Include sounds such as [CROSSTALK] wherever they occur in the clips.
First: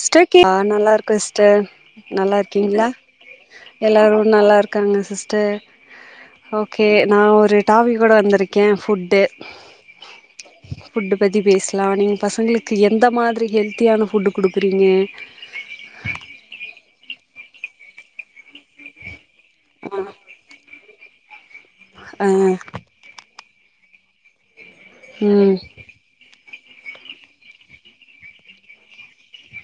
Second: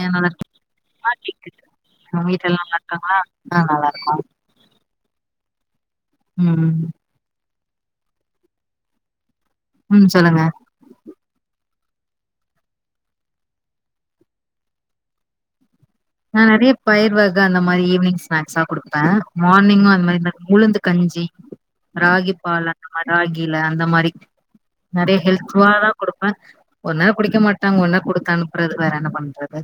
ஏ நல்லா ஸ்டெக்கி ஆ நல்லா இருக்கீங்களா இருக்க சிஸ்டர் கேக்குது உங்க நல்லா வீட்ல எல்லா இருக்கீங்ளா இருக்காங்களா ஆ நல்லா இருக் எல்லாரு நல்லாரு காங்க சிஸ்டர் ம் ஓகே நா ஒரு டாபிக்கோட வந்திருக்க ஃபுட்டு ம் சொல்லுங்க ஃபுட்டு பத்தி பேஸ்லா நீங் பசங்களுக்கு எந்த மாதிரி ஹெல்த்தியான ஃபுட்டு குடுக்குறீங்க நா நெறைய பயிர் வக அந்த மாரி ஈவ்னிங் ஸ்நேக்ஸா குடுப்ப மார்னிங்கு அது மாரிதா உளுந்து கஞ்சி ஆ ராகி பால அ ராகில அந்த மாரி நெறைய ம் ஹெல்த்துவானதா குடுப்ப ஒரு நேரோ குடிக்க மாட்டாங்க ஒன்னா குடுத்து அனுப்புறது வேற என்ன பண்றது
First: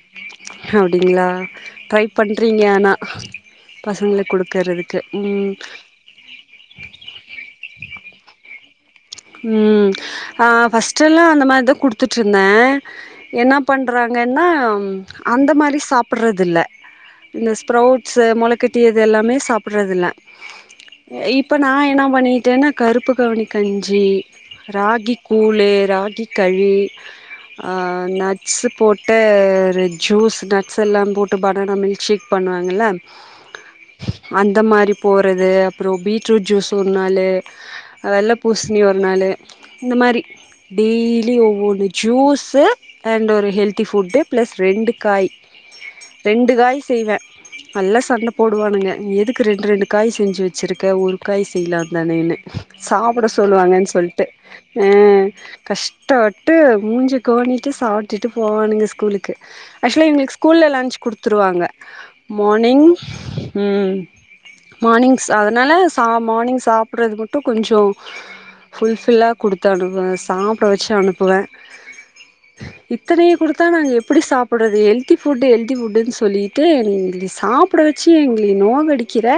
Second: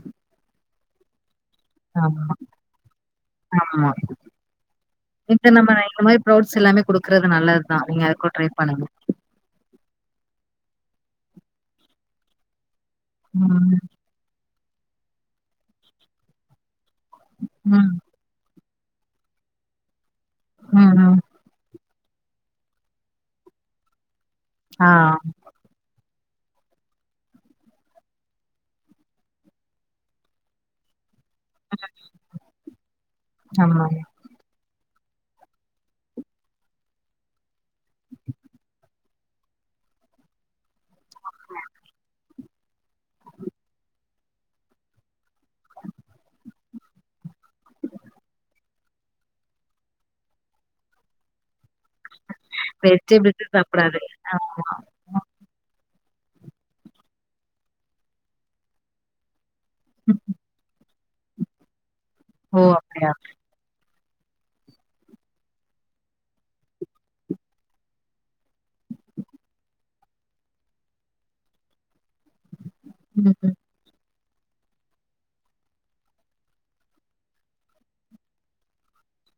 அப்டிங்ளா ட்ரை ஆமா பண்றீங்க ஆனா ஆமா பசங்ளுக் குடுக்குறது இப்ப நம்ம இந்த மாரி ப்ரோட்ஸ் எல்லாமே குடுக்குறது நல்லதா நீங்க எதுக்கு ட்ரை பண்ணுங்க ம் அ ஃபஸ்ட்டெல்லா அந்த மாரிதா குடுத்துட்ருந்த என்ன ம் பண்றா ங்கனா அந்த மாரி சாப்புறதில்ல இந்த ஸ்ப்ரௌ ம் ஸு மொளக்கட்டியது எல்லாமே சாப்புறதில்ல ம் ம் இப் ப நா என்ன பண்ணிட்டேனா கருப்புகவுனி கஞ்சி ஆ ராகி கூ ழு ராகி களி ஆ நட்ஸு போட்ட ஒரு ஜூஸ் நட்ஸ் எல்லா போட் டுபண்ணனு மில்க் சேக் பண்ணுவாங்கல ஆமாங்க அந்த மாரி போறது அப்புறோ பீட்ரூட் ஜூஸ் ஒரு நாளு அதெல்லா மே ஒரு நாளு இந்த மாரி டெய்லி ஒவ்வொரு ஜூஸு அன்ட் ஒரு ஹெல்த்தி ஃபுட்டு ப்ளஸ் ரெண்டு காய் ரெண்டு காய் செய்வ நல்லா சண்ட போடுவானுங்க எதுக்கு ரெண்டு ரெண்டு காய் செஞ்சு வச்சிருக்க ஒரு காய் செய்லாம்லனேனு சாப்புட வெஜிடபிள்ஸு சொல்லுவாங்கன் சாப்டாது சொல்ட்டு ஆமா அ கஷ் ட்டபட்டு மூஞ்ச கோணிட்டு சாப்ட்டுட்டு போவானுங்க ஸ்கூலுக்கு ஆக்சுலா எங்ளுக்கு ஸ்கூல்ல லன்ச் குடுத்துருவாங்க ஓ மானிங் அப்டியா ம் மார்னிங்ஸ் அதனால சா மார்னிங் சாப்புட்றது மட்டு கொஞ்சோ ஃபுல்ஃபில்லா குடுத்து அனுப்புவ சாப்புட வச்சு அனுப்புவ இத்தனய ம் குடுத்தா நாங்க எப்டி சாப் ஃபுட்றது ஹெல்தி ஃபுட்டு ஹெல்தி ஃபுட்டுன் சொல்லிட்டு எங்கள சாப்புட வச்சு எங்கள நோகடிக்கிற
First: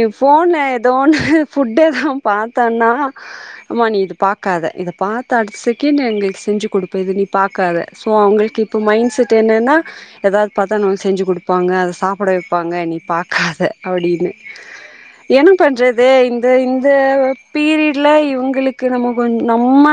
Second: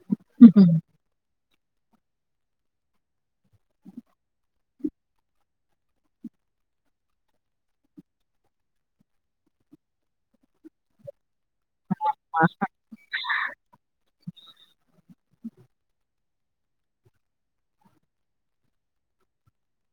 எ ஃபோன்ல ம் எதோ ஒன்னு ஃபுட் எதுனா பாத்தனா அம்மா நீ இது பாக்காத இத பாத்த அடுத்த செகண்டு எங்களுக்கு செஞ்சு குடுப்ப இது நீ பாக்காத சோ அவுங்களுக்கு இப்ப மைண்ட் செட் என்னனா எதாவது பாத்தா நமக்கு செஞ்சு குடுப்பாங்க அத சாப்ட ஆ வப்பாங்க நீ பாக் காத அப்டின்னு என்ன பண்றது இந்த இந் த பீரியட்ல இவுங்களுக்கு நம்ம கொஞ் நம்ம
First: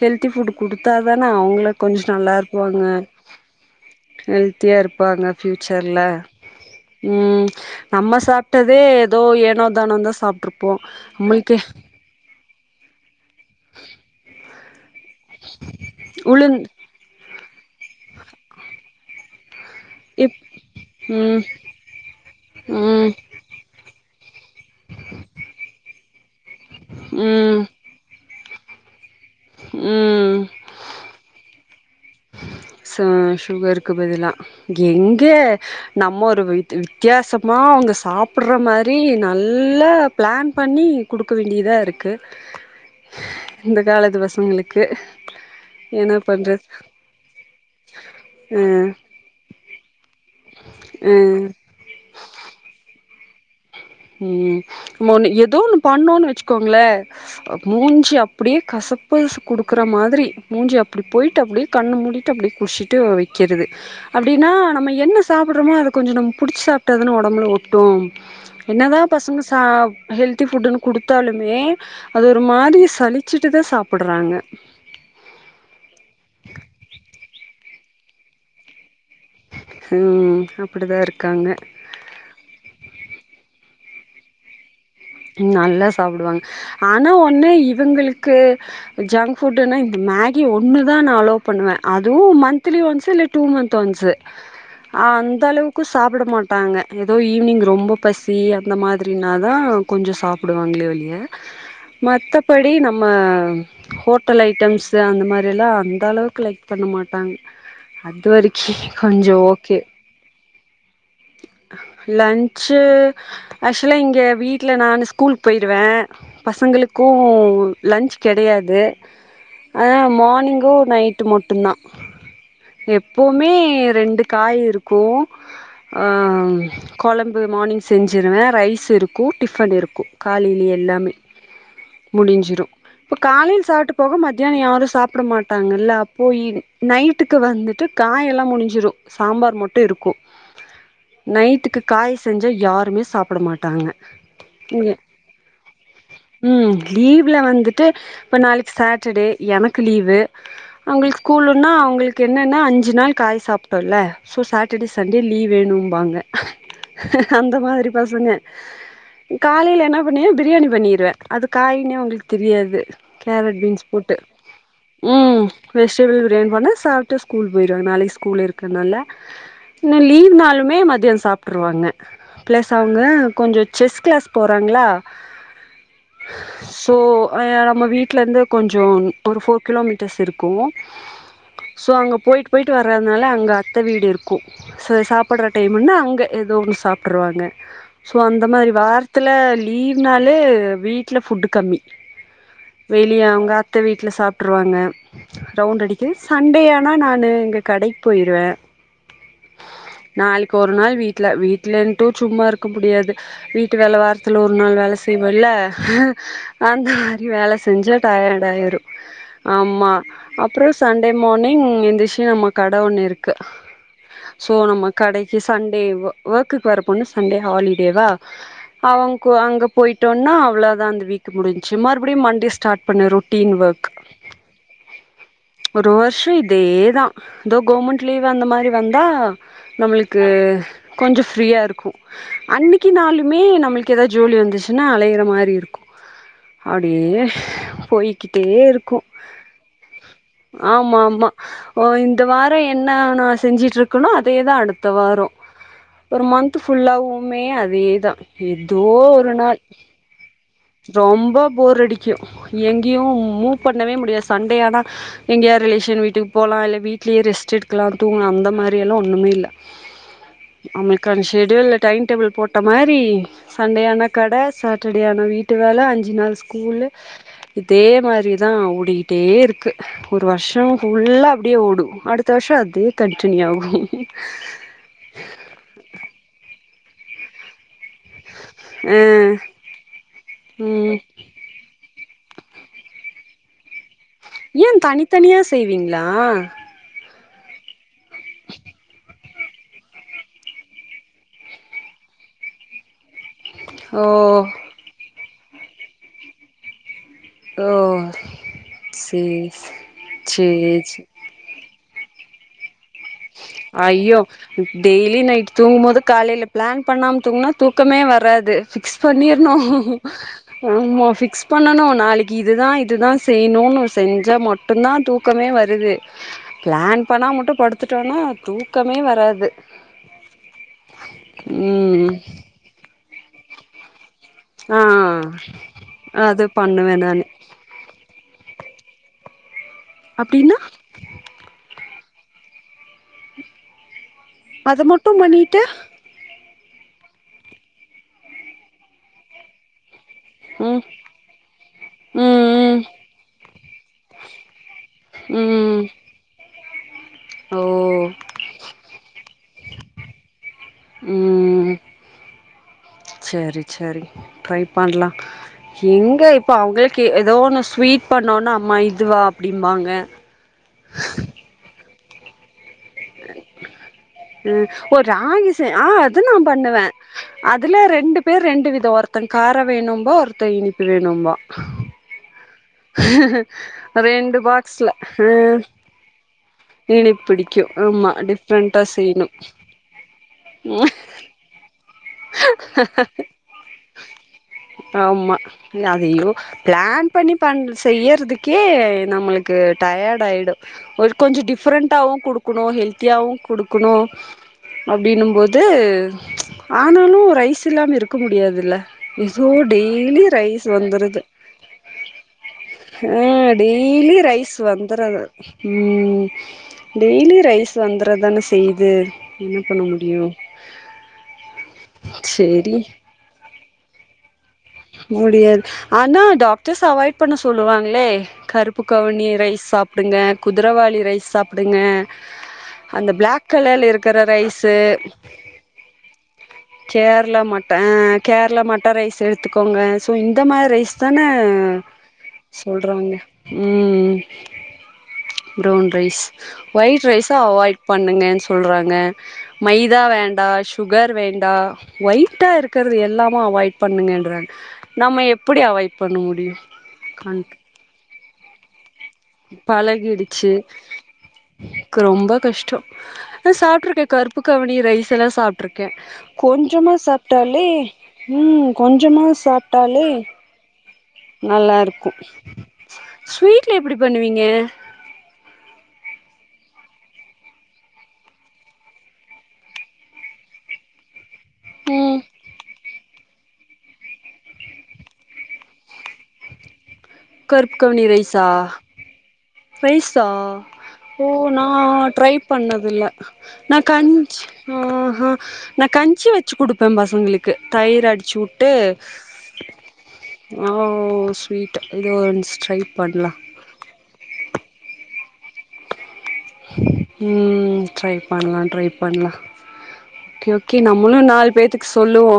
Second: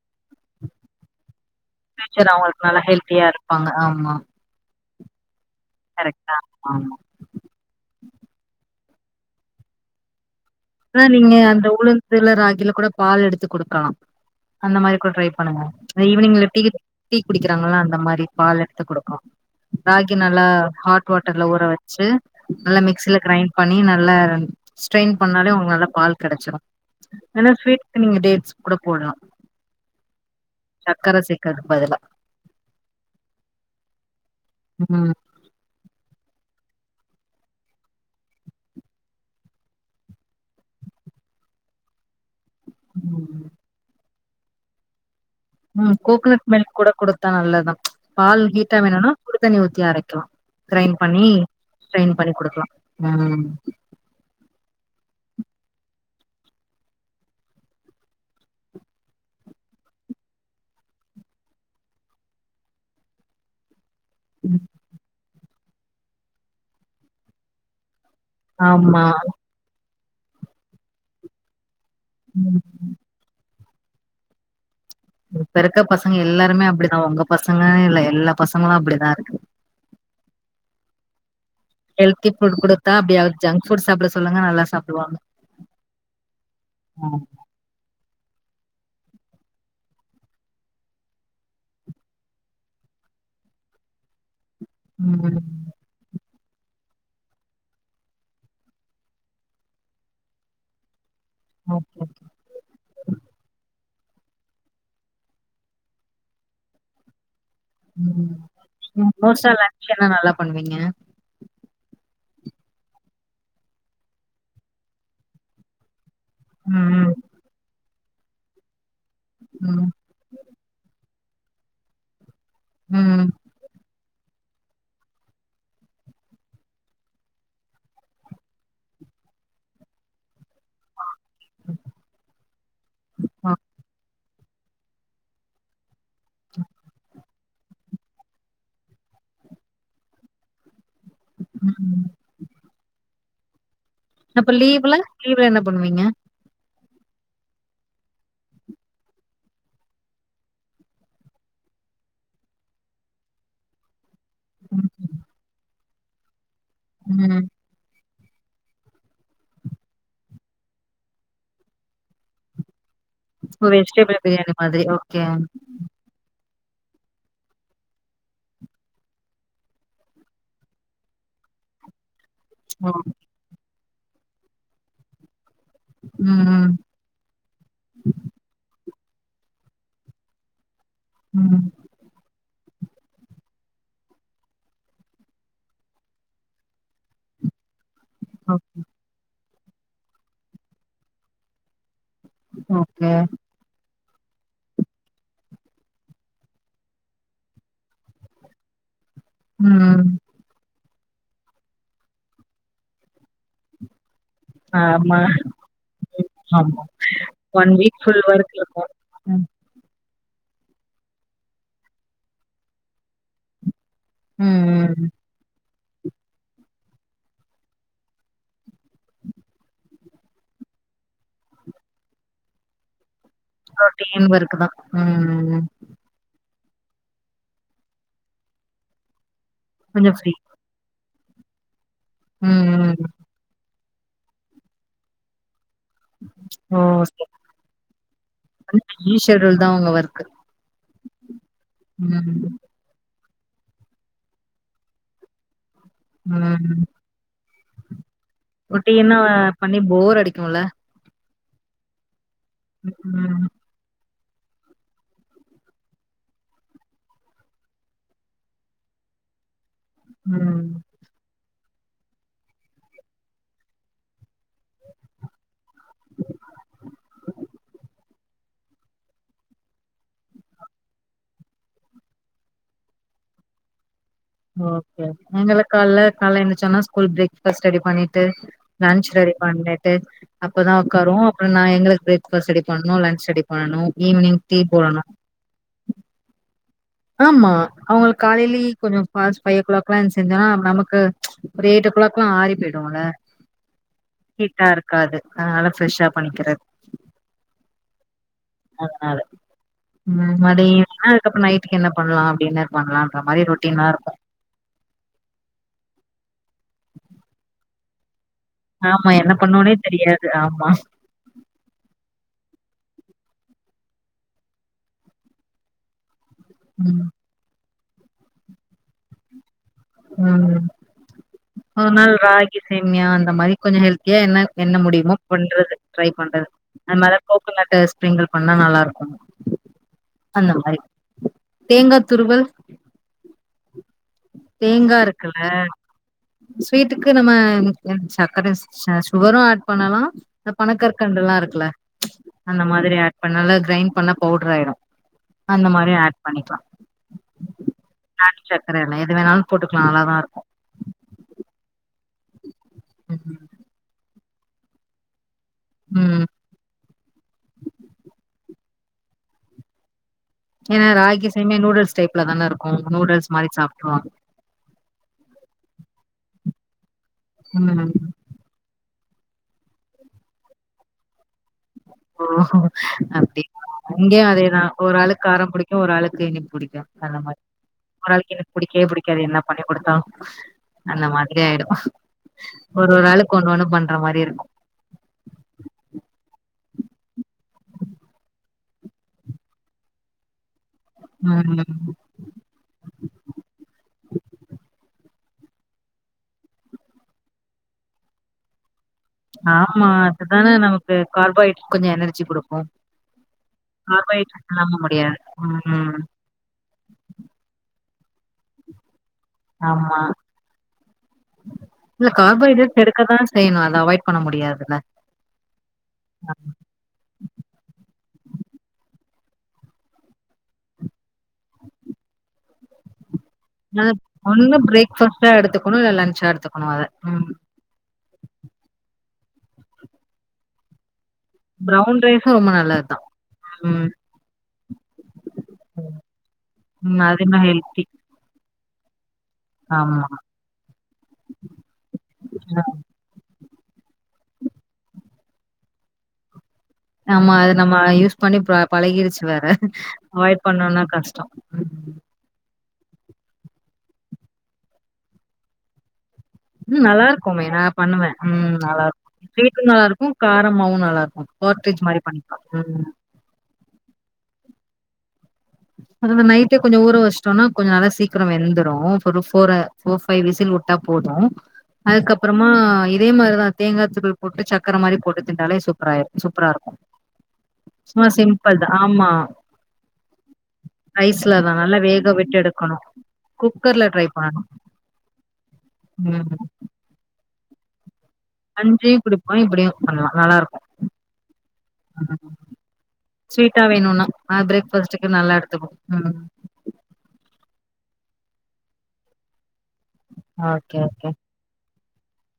ஹெல்தி ஃபுட் குடுத்தா தான அவங்களு கொஞ்சோ ஃபியூச்சர் அவங்களுக்கு நல்லா நல்லாருப்பாங்க ஹெல்த்தியா இருப்பாங்க ஆமா ஹெல்தியா இருப்பாங்க ஃப்யூச்சர்ல கரெக்டா ஆமா ம் நம்ம சாப்ட்டதே எதோ ஏனோ தானோன்தா சாப்ட்ருப்போ ஏன்னா நீங்க நம்மளுக்கே அந்த உளுந்துல ராகில கூட பால் எடுத்து குடுக்கலா அந்த மாரி கூட ட்ரை பண் ஈவினிங்ல உளுந் டீ டீ குடிக்கிறாங்கள அந்த மாரி பால் எடுத்து குடுக்லா ராகி இப் நல்லா ஹாட் ம் வாட்டர்ல்ல ஊற வச் ச்சு நல்லா ம் மிக்சில கிரைண்ட் பண்ணி நல்லா ஸ்ட்ரெயின் பண்ணாலே உங்களுக்கு நல்லா பால் கெடச்சிரு ஆனா ம் ஸ்வீட்கு நீங்க டேட்ஸ் கூட போட்லா ம் சர்க்கர சேக்குறதுக்கு பதிலா சோ சுகருக்கு பதிலா ம் எங்க நம்ம ஒரு வித் வித்தியாசமா அவுங்க சாப்பிட்ற மாரி நல்லா பிளான் பண்ணி குடுக்க வேண்டியதாஇருக்கு ம் இந்த காலத்து பசங்களுக்கு ம் என்ன கோக்கனட் பண்றது மில்க் கூட குடு தா நல்லதுதா பால் அ ஹீட்டா வேணுனா சுடு தண்ணி ஊத்தி அரைக்லா கிரைண்ட் பண்ணி அ ஸ்ட்ரெயின் பண்ணி குடுக்லா ம் ம் எதோ ஒன்னு பண்ணோன் வச்சுக்கோங்ளே மூஞ்சி அப்டியே கசப்பசு குடுக்குற மாதிரி மூஞ்சி அப்டி போய்ட்டு அப்டி கண்ணு மூடிட்டு அப்டியே குட்ச்சிட்டு வக்கிறது அப்டின்னா நம்ம என்ன சாப்டுறமோ அத கொஞ்சோ நம்ம புடிச்சு சாப்ட்டதான ஒடம்புல ஒட்டு என்னதா ஆமா பசங்க ச ஹெல்த்தி ஃபுட்ன்னு குடுத்தாலுமே அது ஒரு ம் மாரி சளி ச்சிட்டு தா சாப்புட்றாங்க இப்ப இருக்க பசங்க எல்லாருமே அப்டிதா உங்க பசங்க இல்ல எல்லா பசங்களு அப்டிதா இருக்கு ம் அப்டிதா இருக்காங்க ஹெல்தி ஃபுட் குடுத்தா அப்டியாது ஜங்க்ஃபுட் சாப்ட சொல்லுங்க நல்லா சாப்டுவாங்க நல்லா சாப்டுவாங்க ஆனா ம் ஒன்னு இவங்களுக்கு ஜங்க் ஃபுட்டுனா இந்த மேகி ஒன்னுதா நா அலோவ் பண்ணுவ அதுவு மந்த்லி ஒன்ஸு இல்ல டூ மந்த் ஒன்ஸு ஆ அந்தளவுக் கு சாப்ட மாட்டாங்க எதோ ஈவினிங் ரொம்ப பசி அந்த மாதிரினாதா கொஞ்சோ சாப்டுவாங்களே ஒழிய ஓகே ஓகே. மத்தபடி நம்ம ஹோட்டல் ஐட்டம்ஸ் அந்த மாரில்லா அந்த அளவுக்கு லைக் பண்ண மாட்டாங்க ம் அதுவரைக்கி ம் கொஞ்சோ மோஸ்டா ஓகே லன்ச் என்ன நல்லா பண்ணுவீங்க லன்ச்சு ஆக்சுவலா இங்க வீட் வீட்ல நானு ஸ்கூல் போய்டுவ பசங்களுக்கு ம் லன்ச் கெடையாது ஆ ம் மார்னிங்கு நைட்டு மட்டுதா ம் ம் எப்பமே ரெண்டு காய் இருக்கு ஆ கொழம்பு மார்னிங் செஞ்சுருவே ரைஸ் இருக்கும் டிஃபன் இருக்கும் காலையில எல்லாமே முடிஞ்சிரும் இப்போ ஓ காலையில் சாப்பிட்டு போக மத் தியானாம் யாரும் சாப்பிட மாட்டாங்கல்ல அப்போ நைட்டு க்கு வந்துட்டு காயெல்லா முடிஞ்சிடும் சாம்பார் மட்டும் இருக்கும் நைட்டுக்கு ம் காய் செஞ்சா யாருமே சாப்புட மாட்டாங்க அப்ப லீவ்ல லீவ்ல என்ன பண்ணுவீங்க உம் லீவ்ல வந்துட்டு இப்ப நாளைக்கு சாட்டர்டே எனக்கு லீவு அவங்களுக்கு ஸ்கூல்ன்னா அவங்களுக்கு என்னன்னா அஞ்சு நாள் காய் சாப்ட் டோல்ல ஸோ சாட்டர்டே ம் சண்டே லீவ் வேணும்பாங்க ம். அந்த மாதிரி பசங்க காலையில என்ன பண்ணுவே பிரியாணி பண்ணிருவே அது காயின்னே அவங்களுக்கு தெரியாது கேரட் ஓ பீன்ஸ் போட்டு வெஜிடபிள் பிரியாணி மாதிரி. ஓகே. உம் வெஜிடபிள் பிரியாணி பண்ணா சாப்ட்டு ஸ்கூல் போயிருவாங்க நாளைக்கு ஸ்கூல் இருக்குற நால இங்க லீவு நாளுமே மதியம் சாப்ட்ருவாங்க ப்ளஸ் ஓ. அவங்க கொஞ்சோ செஸ் கிளாஸ் போறாங்ளா உம் உம் தோ ஏ நம்ம வீட்லருந்து கொஞ்சோ ஒரு ஃபோர் கிலோமீட்டர்ஸ் இருக்கும் உம் ஸோ அங்க போயிட்டு போயிட்டு வர்றதுனால அங்க அத்தை வீடு இருக்கும் சோ சாப்பிட்ற டைமுன்னா அங்க ஏதோ ஒன்னு சாப்ட்ருவாங்க சோ அந்த மாறி வாரத்துல லீவ்னாலே வீட்டுல ஃபுட் கம்மி ஓகே, ஓகே. வெளிய அவங்க அத்தை வீட்ல சாப்ட்ருவாங்க ரவுண்ட் அடிக்குது சண்டே ஆனா நானு இங்க கடைக்கு போயிருவே ம். நாளைக்கு ஒரு நாள் வீட்ல வீட்ல இன்ட்டும் சும்மா இருக்க முடியாது வீட் டு வேல வேற துல ஒரு நாள் வேலை ஆமா, செய்வோல்ல ஆமா. அந்த மாறி வேலை செஞ்சா வீக் ஃபுல் டயர்ட் ஒர்க் ஆயிடும் இருக்கும். ம். ஹ [INAUDIBLE] ஆமா அப்றோ சண்டே மார்னிங் எந்திரிச்சு நம்ம கடை ஒண்ணு இருக்கு சோ ம். நம்ம ம். கடைக்கு சண்டே ஒர்க்குக்கு வர பொண்ணு சண்டே ஹாலிடேவா அவங் அங்க போயிட்டோனா அவ்ளோதா அந்த வீக்கு முடிஞ்ச்சு மறுபடியு மண்டே ஸ்டார்ட் பண்ணிரு routine work routine work தான். ம். ம். ஒரு வருஷம் இ தே தா தோ கவுர்மெண்ட் லீவ் அந்த மாறி வந்தா கொஞ்சம் நம்மளுக்கு ஃப்ரீ. கொஞ்சோ ஃப்ரீயா இருக்கும் ம். அன்னைக்கி ம். நாளுமே ந ம்மளுக்கு ஏதோ ஜோலி வந்துச்சுன்னா அலையிற மாறி இருக்கும் ஓ! அப்டியே சரி. போய்கிட்டே கொஞ்சம் இருக்கும் பிஸி ஷெட்யூல் தான் உங்க ஒர்க். ஆமா ஆமா ஓ இந்த ம். வாரம் என்னா நா செஞ்சுட்டு இருக்கனோ அதேதா அடுத்த வாரோ ஒரு மந்த் ம். ஃபுல்லாவுமே அதேதா ஏதோ ரொட்டீனா ஒரு நாள் பண்ணி போர் அடிக்கும்ல? ரொம்ப போர் அடிக்கும் எங்கையு ம். மூவ் பண்ணவே முடியாது சண்டே ஆனா எங்கயா ரிலேஷன் வீட்டுக்கு போலா இல்ல வீட்லியே ரெஸ்ட் எடுக்கலா தூங்கலா அந்த மாறியெல்லா ஒன்னுமே இல்ல ம். அவுங்களுக்கு அந்த ஷெடியூல்ல டைம் டேபிள் போட்ட மாறி சண்டே ஆனா கட சாட்டர்டே ஆனா வீட்டு வேல அஞ்சு நாள் ஸ்கூல்லு இதே மாறிதா ஓடிட்டே இருக்கு ஒரு வர்ஷோ ஃபுல்லா அப்டியே ஓடும் அடுத்த வருஷம் அதே கண்டினியூ ஆகும் ஓகே ஓகே நீங்கல்லா கால்ல கால்ல எந்திரிச்ச உட்னே ஸ்கூல் பிரேக்ஃபாஸ்ட் ரெடி பண்ணிட் டு ஆ லன்ச் ரெடி பண்ணிட்டு அப்பதா ம் உக்காருவோ அப்புறோ நா எங்களுக்கு பிரேக்ஃபாஸ்ட் ரெடி பண்ணனும் லன்ச் ரெடி பண்ணனும் ஈவ்னிங் ஏ தனித்தனியா செய்வீங்ளா ஆமா அவங்களுக்கு காலைலியே கொஞ்சோ ஃபாஸ்ட் ஃபைவ் ஓ கிளாக்லா எஞ்சி செஞ்சோன்னா நமக்கு ஒரு எயிட் ஓ கிளாக்லா ஆறிப்போயிடுல ஓ ஹீட்டா இருக்காது அதனால ஃப்ரெஷ்ஷா பண்ணிக்கிறது ஓ அதனால சேரி ம் சேரி மறுடியு சேரி ஈவ்னிங்னா அதுக்கப்பறோ நைட்டுக்கு என்ன பண்ணலா டின்னர் பண்லா ஐய்யோ டெய்லி நைட் தூங்கும் போது காலைல பிளான் பண்ணாம தூங்குனா தூக்கமே வராது ஃபிக்ஸ் ஆமா என்ன பண்ணிர்றணு பண்ணுனே தெரியாது ஆமா ஃபிக்ஸ் பண்ணணு நாளைக்கு இதுதா இதுதா செய்ணுன்னு செஞ்சா மட்டுந்தா தூக்கமே வருது பிளான் ம் பண்ணாம மட்டு படுத்துட்டோனா தூக்கமே வராது ம் ஒரு நாள் ம் ராகி சேமியா அந்த மாரி கொஞ்ச ஹெல்த்தியா என்ன என்ன ஆ முடியுமோ பண்றது ட்ரை அது பண்றது பண்ணுவே அந் மேல நானு கோக் கனட்ட ஸ்ப்ரிங்கில் பண்ணா நல்லாருக்கு அந்த அப்டின்னா மாரி தேங்கா துருவல் அத தேங்கா மட்டு இருக்குல்ல பண்ணிட்டு ஸ்வீட்டுக்கு நம்ம அ சக்கர ச சுகரு ஆட் பண்ணலா இந்த ம் பனக்கற்க் கண்டுலா இருக்குல அந்த ம் மாரி ஆட் பண்ணாலு கிரைண்ட் பண்ணா பவுட்ராயிரு அந்த ம் ம் மாரி ஆட் பண்ணிக்கலா ஓ க்குறலே எது வேணாலு போட்டுக்கலா நல்லாதா இருக்கு ம் ம் செரி செரி ட்ரை பண்லா எங்க ம். இப்ப அவங்களுக்கு எதோ ஒன்னு ஸ்வீட் பண்ணோனா அம்மா இதுவா அப்டிம்பாங்க ஏனா ராகி சேமியா நூடுல்ஸ் டைப்ல தானருக்கு நூடுல்ஸ் மாரி சாப்ட்ருவாங்க ம் ஓ ராகி சே ஆ அது நா பண்ணுவே அதுலே ம் ரெண்டு பேர் ரெண்டு விதொ ஒருத்தன் கார வேணும்பா ஒருத்தன் இனிப்பு வேணும்பா ஓ அப்டிங்களா இங்கயு ரெண்டு அதேதா பாக்ஸ்ல ஒரு ஆளுக் ஆ கார புடிக்கு ஒரு ஆளுக்கு இனிப்பு புடிக்கு அந்த இனிப் மாரி பிடிக்கு ஒரு ஆமா ஆளுக்கு இனிப் டிஃப்ரெண்டா புடிக்கவே புடிக்காது செய்யணு என்னா பண்ணிக்குடுத்தாலு அந்த மாதிரி ஆயிடு ஒரு ஒரு ஆளுக்கு ஒன்னொன்னு பண்ற மாரியிருக்கு ஆமா இல்ல அத யோ பிளான் பண்ணி பண் செய்யறதுக்கே நம்மளுக்கு டயர்டாயிடு ஒரு கொஞ்சொ ம். டிஃப்ரெண்டாவு குடுக் குனு ஹெல்த்தியாவு குடுக்குனு அப்டின்னும்போது ஆனாலு ரைஸ் இல்லாம இருக்க முடியாதுல்ல ஏதோ ஆமா டெய்லி அதுதானே ரைஸ் நமக்கு வந்துருது கார்போஹைட் கொஞ்சொ எனர்ஜி குடுக்கு ஆ டெய்லி ரைஸ் வந்துறது ம் டெய்லி ரைஸ் வந்துற தான செய்து என்ன பண்ண ஆமா. முடியு இல்ல சேரி கார்போஹைட்ரேட்ஸ் எடுக்கதா செய்ணு அத அவாய்ட் பண்ண முடியாதுல்ல முடியாது ஆனா டாக்டர்ஸ் அவாய்ட் பண்ண சொல்லுவாங்களே கருப்பு கவுனி ரைஸ் சாப்டுங்க குதிரவாலி ரைஸ் சாப்டுங்க அந்த பிளாக் கலர்ல அதனால இருக்குற ஒண்ணு ரைஸு பிரேக்ஃபாஸ்ட்டா எடுத்துக்கணும், இல்ல லன்ச்சா எடுத்துக்கணும் அத. ம். கேரளா மட்ட அ கேரளா மட்ட ரைஸ் எடுத்துக்கோங்க சோ இந்த மார் ரைஸ் தான ப்ரவுன் ரைஸும் ரொம்ப நல்லது தான். சொல்றாங்க ம் பிரவுன் ரைஸ் ம். ஒயிட் அது ரைஸா இன்னும் அவாய்ட் ஹெல்த்தி. பண்ணுங்கன் சொ சொல்றாங்க ஆமா. மைதா வேண்டா சு சுகர் வேண்டா ஒயிட்டா இருக்கறது எல்லாமு அவாய்ட் பண்ணுங்க அ நம்ம எப்புடி அவாய்ட் பண்ண முடியு ஆமா கண் அது நம்ம யூஸ் பண்ணி ப பழகிருச்சு வேற அவாய்ட் பழகிடுச்சு பண்ணுனா கஷ்ட ரொம்ப கஷ்டோ ஏ சாப்ட்ருக்கே கருப்பு கவுணி ரைஸ் எல்லா சாப்ட்ருக்கே கொஞ்சமா நல்லாருக்குமே! சாப்ட்டாலே நான் பண்ணுவேன். ம் கொஞ்சமா சாப்ட்டாலே ரொம்பவு நல்லாருக்கு நல்லா போர்ட்ரிஜ் மாரி இருக்கு பண்ணிக்கலா ம் ம் ஸ்வீட்ல எப்டி பண்ணுவீங்க அத இந்த நைட்டே கொஞ்ச ஊர வச்சுடோனா கொஞ்ச நல்லா சீக்கிர வெந்துரு ஒரு ஃபோர ஃபோர் ஃபைவ் விசில் வுட் ட்டா போது ம் அதுக்கப்பறமா இதே மாரிதா தேங்கா துருவல் போட்டு சக்கர மாரி போட்டு தின்டாலே சூப் பரா சூப்பரா இருக்கு கருப்பு சும்மா சிம்பிள் தா ஆமா பிரைஸா ஓ ரைஸ்ல தான் நா நல்லா வேக ட்ரை விட்டு எடுக்கணும். பண்ணதில்ல நா குக்கர்ல ட்ரை கஞ்ச் பண்ணணும். ஆ ஹ நா கஞ்சி ம். வெச்சு குடுப்பே பசங்களுக்கு தயிர் அடி சுட்டு கஞ்சியும் குடிப்போம், இப்படியும் பண்ணலாம். நல்லாருக்கும். ஆவ்ஸ் ட்ரீட்டு இது ஒன்ஸ் ட்ரை பண்லா குயிக்கா வேணுனா ஆ பிரேக்ஃபாஸ்டுக்கு நல்லா எடுத்துக்கு ம் ம் ட்ரை பண்லா ட்ரை பண்லா ஓகே ஓகே நம்மளு நாலு பேத்துக்கு சொல்லுவோ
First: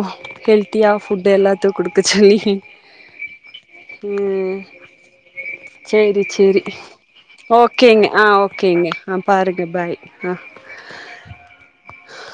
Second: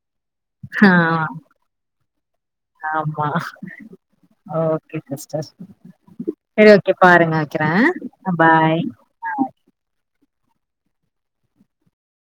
ஆ ஹெல்த்தியா ஃபுட் எல்லாத்துக்கு குடுக்க சொல்லி ஆமா ம் ஓகே சிஸ்டர்ஸ் சேரி சேரி செரி ஓகே பாருங்க வெக்கிறே ஓகேங்க ஆ அ பாய் ஓகேங்க ஆ பாருங்க பாய் ஆ